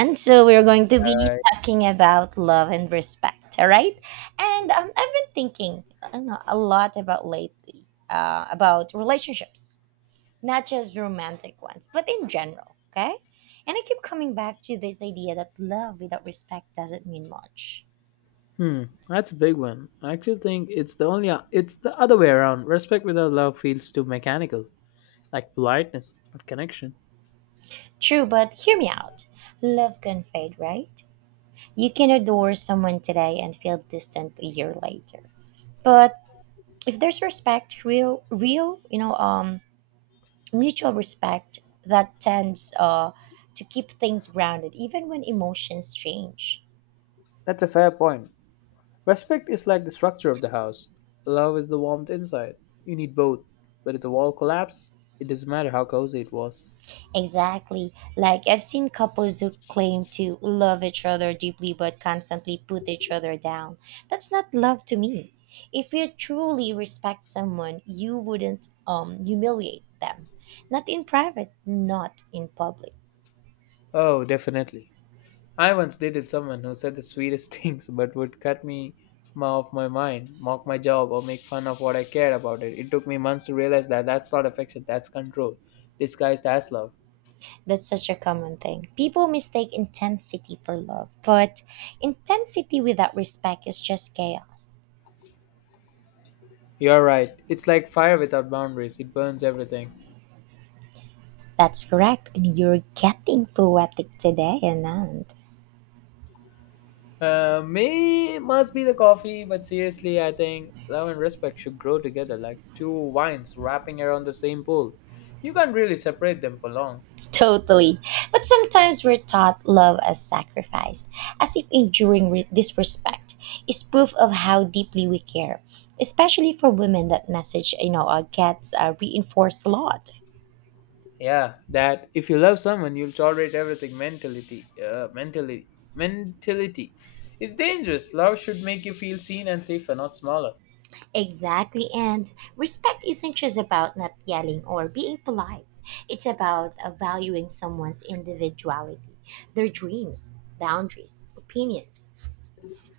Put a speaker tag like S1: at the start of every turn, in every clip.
S1: And so we're going to be
S2: Right.
S1: talking about love and respect, all right? And I've been thinking I don't know, a lot about lately about relationships, not just romantic ones, but in general, okay? And I keep coming back to this idea that love without respect doesn't mean much.
S2: Hmm, that's a big one. I actually think it's the other way around. Respect without love feels too mechanical, like politeness, not connection.
S1: True, but hear me out. Love can fade, right? You can adore someone today and feel distant a year later. But if there's respect, mutual respect that tends to keep things grounded even when emotions change.
S2: That's a fair point. Respect is like the structure of the house. Love is the warmth inside. You need both. But if the wall collapses, it doesn't matter how cozy it was.
S1: Exactly. Like I've seen couples who claim to love each other deeply but constantly put each other down. That's not love to me. If you truly respect someone, you wouldn't humiliate them. Not in private, not in public.
S2: Oh, definitely. I once dated someone who said the sweetest things but would cut off my mind, mock my job, or make fun of what I cared about it. It took me months to realize that that's not affection, that's control, disguised as love.
S1: That's such a common thing. People mistake intensity for love, but intensity without respect is just chaos.
S2: You're right. It's like fire without boundaries, it burns everything.
S1: That's correct. And you're getting poetic today, Anand.
S2: May must be the coffee, but seriously, I think love and respect should grow together like two vines wrapping around the same pool. You can't really separate them for long.
S1: Totally. But sometimes we're taught love as sacrifice, as if enduring disrespect is proof of how deeply we care. Especially for women, that message gets reinforced a lot.
S2: Yeah, that if you love someone you'll tolerate everything mentality, mentality, it's dangerous. Love should make you feel seen and safer, not smaller.
S1: Exactly. And respect isn't just about not yelling or being polite, it's about valuing someone's individuality, their dreams, boundaries, opinions.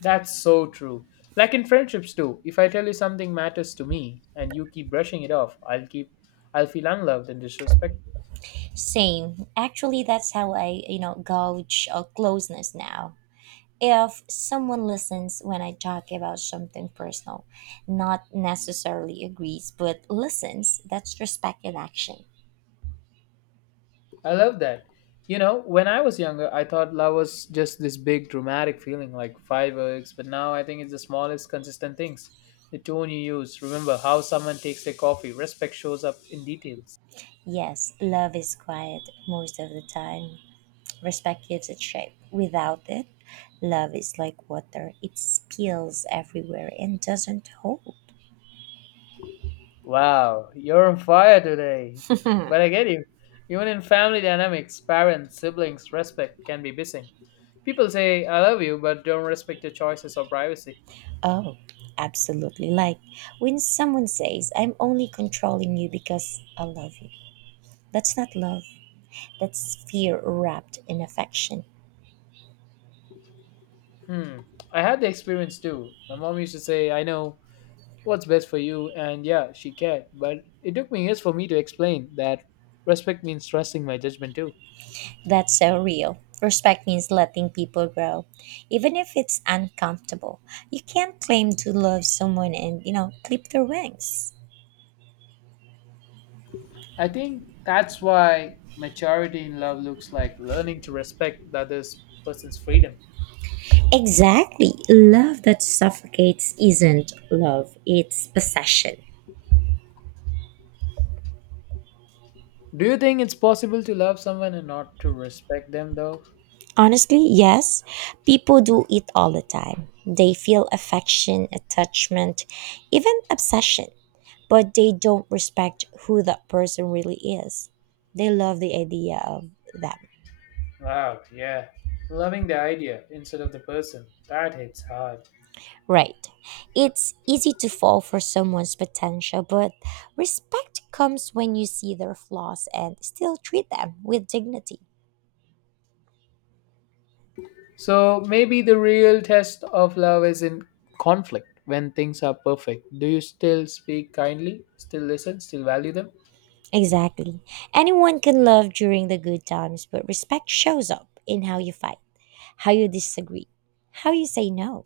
S2: That's so true. Like in friendships too, if I tell you something matters to me and you keep brushing it off, I'll feel unloved and disrespected.
S1: Same. Actually, that's how I gauge closeness now. If someone listens when I talk about something personal, not necessarily agrees, but listens, that's respect in action.
S2: I love that. You know, when I was younger, I thought love was just this big dramatic feeling like fireworks, but now I think it's the smallest consistent things. The tone you use, remember how someone takes their coffee, respect shows up in details.
S1: Yes, love is quiet most of the time. Respect gives it shape. Without it, love is like water, it spills everywhere and doesn't hold.
S2: Wow, you're on fire today. But I get you. Even in family dynamics, parents, siblings, respect can be missing. People say, I love you, but don't respect your choices or privacy.
S1: Oh, absolutely. Like when someone says, I'm only controlling you because I love you. That's not love. That's fear wrapped in affection.
S2: Hmm. I had the experience too. My mom used to say, I know what's best for you, and yeah, she cared, but it took me years for me to explain that respect means trusting my judgment too.
S1: That's so real. Respect means letting people grow, even if it's uncomfortable. You can't claim to love someone and, you know, clip their wings.
S2: I think that's why maturity in love looks like learning to respect the other person's freedom.
S1: Exactly. Love that suffocates isn't love, it's possession.
S2: Do you think it's possible to love someone and not to respect them though?
S1: Honestly, yes. People do it all the time. They feel affection, attachment, even obsession, but they don't respect who that person really is. They love the idea of them.
S2: Wow, yeah, loving the idea instead of the person, that hits hard.
S1: Right. It's easy to fall for someone's potential, but respect comes when you see their flaws and still treat them with dignity.
S2: So maybe the real test of love is in conflict when things are perfect. Do you still speak kindly, still listen, still value them?
S1: Exactly. Anyone can love during the good times, but respect shows up in how you fight, how you disagree, how you say no.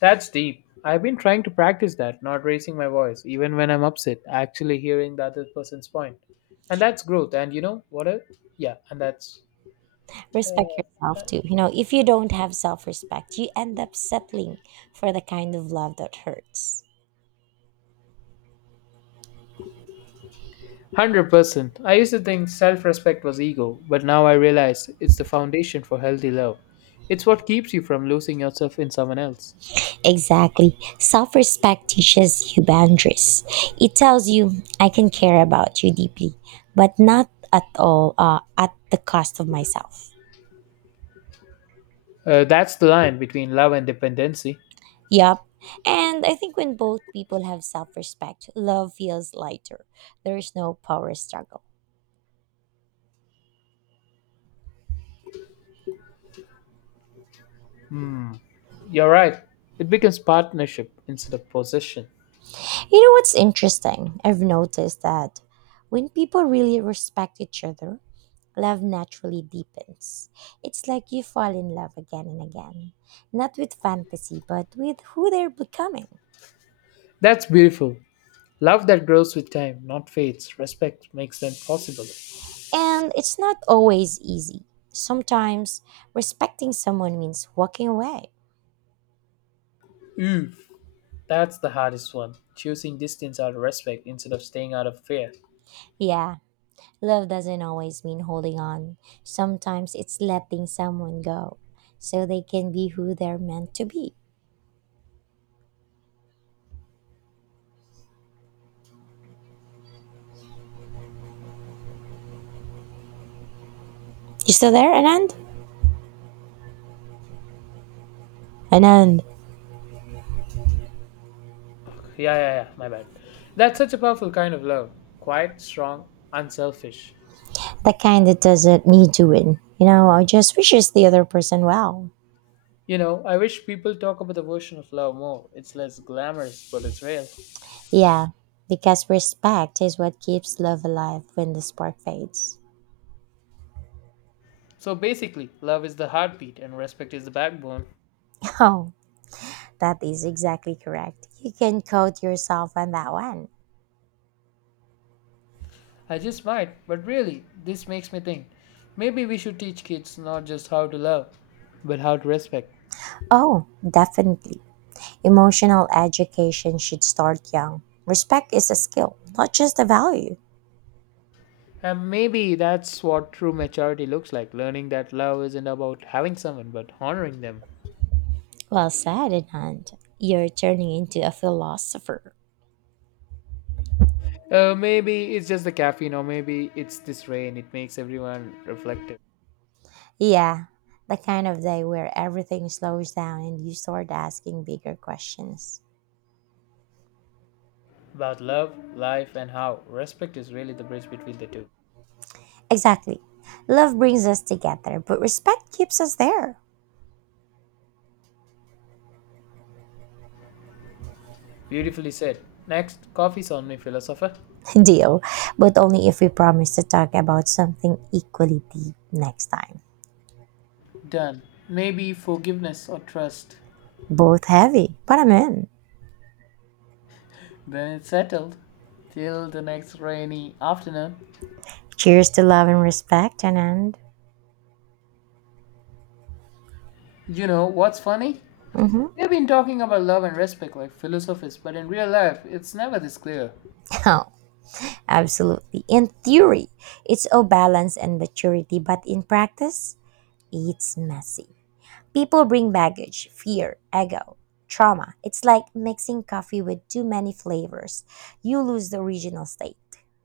S2: That's deep. I've been trying to practice that, not raising my voice, even when I'm upset, actually hearing the other person's point. And that's growth. And you know what else? Yeah, and that's
S1: Respect yourself too. You know, if you don't have self respect, you end up settling for the kind of love that hurts.
S2: 100%. I used to think self respect was ego, but now I realize it's the foundation for healthy love. It's what keeps you from losing yourself in someone else.
S1: Exactly. Self respect teaches you boundaries. It tells you, I can care about you deeply, but not at the cost of myself.
S2: That's the line between love and dependency.
S1: Yep. And I think when both people have self respect, love feels lighter. There is no power struggle.
S2: Hmm, you're right. It becomes partnership instead of possession.
S1: You know what's interesting? I've noticed that when people really respect each other, love naturally deepens. It's like you fall in love again and again, not with fantasy, but with who they're becoming.
S2: That's beautiful. Love that grows with time, not fades. Respect makes them possible.
S1: And it's not always easy. Sometimes respecting someone means walking away.
S2: Oof, that's the hardest one. Choosing distance out of respect instead of staying out of fear.
S1: Yeah, love doesn't always mean holding on. Sometimes it's letting someone go so they can be who they're meant to be. You still there, Anand? Anand,
S2: Yeah, yeah, yeah, my bad. That's such a powerful kind of love. Quiet, strong, unselfish.
S1: the kind that doesn't need to win. You know, or just wishes the other person well.
S2: You know, I wish people talk about the version of love more. It's less glamorous, but it's real.
S1: Yeah, because respect is what keeps love alive when the spark fades.
S2: So basically, love is the heartbeat and respect is the backbone.
S1: Oh, that is exactly correct. You can quote yourself on that one.
S2: I just might, but really, this makes me think. Maybe we should teach kids not just how to love, but how to respect.
S1: Oh, definitely. Emotional education should start young. Respect is a skill, not just a value.
S2: And maybe that's what true maturity looks like, learning that love isn't about having someone, but honoring them.
S1: Well said, Anand. You're turning into a philosopher.
S2: Maybe it's just the caffeine, or maybe it's this rain. It makes everyone reflective
S1: Yeah, the kind of day where everything slows down and you start asking bigger questions.
S2: about love, life, and how respect is really the bridge between the two.
S1: Exactly. Love brings us together, but respect keeps us there.
S2: Beautifully said. Next, coffee's on me, philosopher.
S1: Deal, but only if we promise to talk about something equally deep next time.
S2: Done. Maybe forgiveness or trust.
S1: Both heavy, but I'm in.
S2: Then it's settled. Till the next rainy afternoon.
S1: Cheers to love and respect, and
S2: You know what's funny?
S1: mm-hmm.
S2: We've been talking about love and respect like philosophers, but in real life, it's never this clear.
S1: Oh, absolutely. In theory, it's all balance and maturity, but in practice, it's messy. People bring baggage, fear, ego, trauma. It's like mixing coffee with too many flavors. You lose the original state.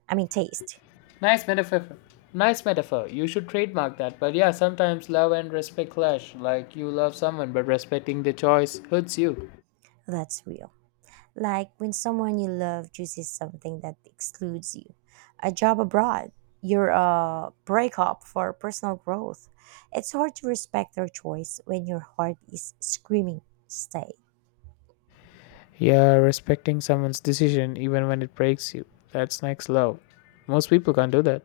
S1: I mean, taste.
S2: Nice metaphor. Nice metaphor. You should trademark that. But yeah, sometimes love and respect clash. Like you love someone, but respecting the choice hurts you.
S1: That's real. Like when someone you love chooses something that excludes you a job abroad, your breakup for personal growth. It's hard to respect their choice when your heart is screaming, stay.
S2: Yeah, respecting someone's decision even when it breaks you, that's next love. Most people can't do that.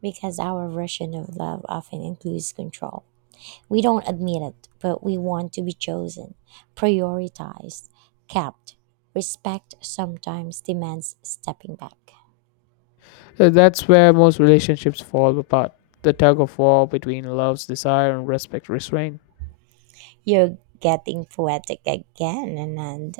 S1: Because our version of love often includes control. We don't admit it, but we want to be chosen, prioritized, kept. Respect sometimes demands stepping back.
S2: So that's where most relationships fall apart. The tug of war between love's desire and respect restraint.
S1: You're getting poetic again, Anand.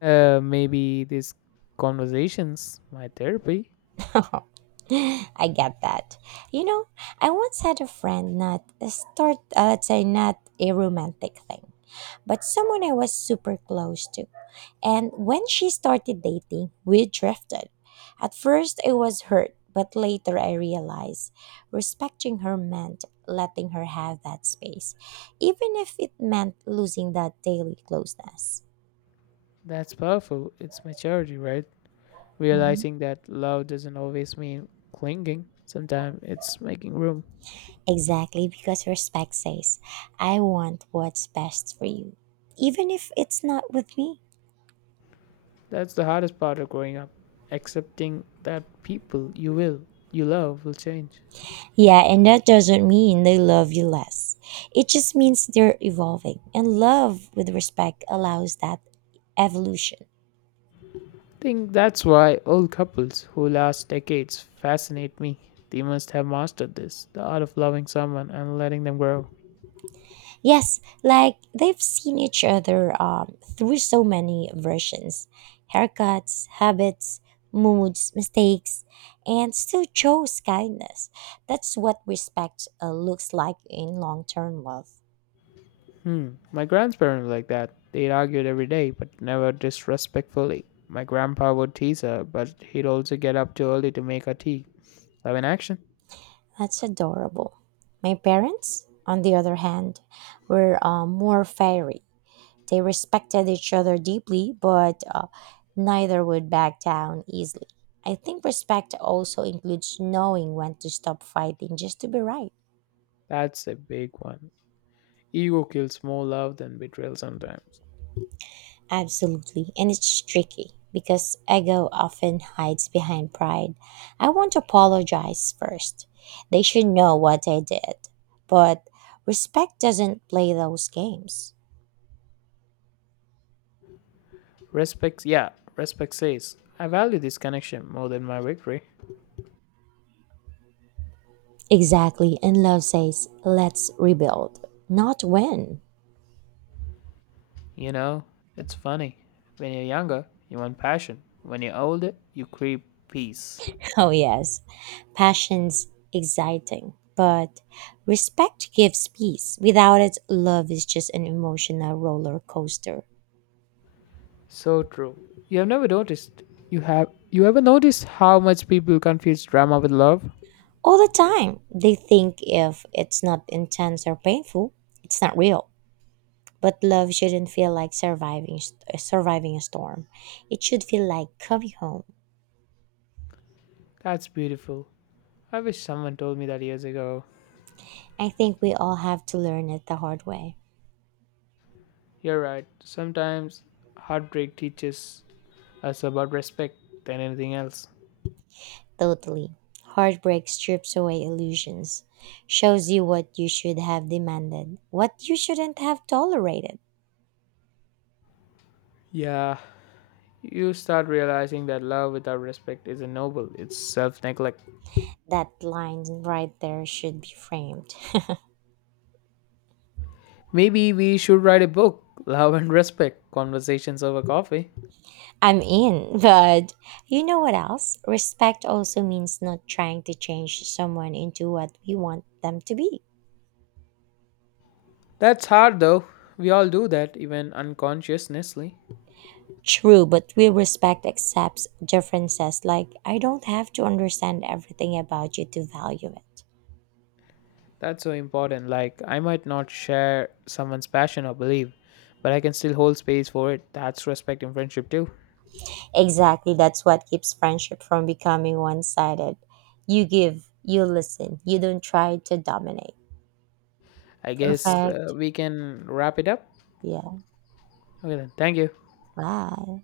S2: Maybe these conversations, my therapy.
S1: I get that. You know, I once had a friend, not a start, let's say, not a romantic thing, but someone I was super close to. And when she started dating, we drifted. At first, I was hurt, but later I realized respecting her meant letting her have that space, even if it meant losing that daily closeness.
S2: That's powerful. It's maturity, right?
S1: Mm-hmm.
S2: Realizing that love doesn't always mean clinging. Sometimes it's making room.
S1: Exactly, because respect says, I want what's best for you, even if it's not with me.
S2: That's the hardest part of growing up, accepting that you love will change.
S1: Yeah, and that doesn't mean they love you less. It just means they're evolving, and love with respect allows that evolution.
S2: Think that's why old couples who last decades fascinate me. They must have mastered this, the art of loving someone and letting them grow.
S1: Yes, like they've seen each other through so many versions haircuts, habits, moods, mistakes, and still chose kindness. That's what respect looks like in long term love.
S2: Hmm, my grandparents were like that. They argued every day, but never disrespectfully. My grandpa would tease her, but he'd also get up too early to make her tea. Love in action.
S1: That's adorable. My parents, on the other hand, were more fiery. They respected each other deeply, but neither would back down easily. I think respect also includes knowing when to stop fighting just to be right.
S2: That's a big one. Ego kills more love than betrayal sometimes.
S1: Absolutely, and it's tricky because ego often hides behind pride. I want to apologize first. They should know what I did, but respect doesn't play those games.
S2: Respect, yeah, Respect says, I value this connection more than my victory.
S1: Exactly, and love says, let's rebuild, not when.
S2: You know, it's funny. When you're younger, you want passion. When you're older, you crave peace.
S1: Oh, yes, passion's exciting, but respect gives peace. Without it, love is just an emotional roller coaster.
S2: So true. You have never noticed. You have you ever noticed how much people confuse drama with love?
S1: All the time, they think if it's not intense or painful, it's not real. But love shouldn't feel like surviving a storm. It should feel like coming home.
S2: That's beautiful. I wish someone told me that years ago.
S1: I think we all have to learn it the hard way.
S2: You're right. Sometimes heartbreak teaches us about respect than anything else.
S1: Totally. Heartbreak strips away illusions, shows you what you should have demanded, what you shouldn't have tolerated.
S2: Yeah. You start realizing that love without respect isn't noble, it's self neglect.
S1: That line right there should be framed.
S2: Maybe we should write a book, Love and Respect Conversations Over Coffee.
S1: I'm in, but you know what else? Respect also means not trying to change someone into what we want them to be.
S2: That's hard though. We all do that, even unconsciously.
S1: True, but we respect accepts differences. Like, I don't have to understand everything about you to value it.
S2: That's so important. Like, I might not share someone's passion or belief, but I can still hold space for it. That's respect in friendship, too.
S1: Exactly, that's what keeps friendship from becoming one sided. You give, you listen, you don't try to dominate.
S2: I guess
S1: Perfect.
S2: we can wrap it up.
S1: Yeah,
S2: Okay, then. Thank you.
S1: bye.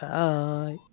S2: Bye.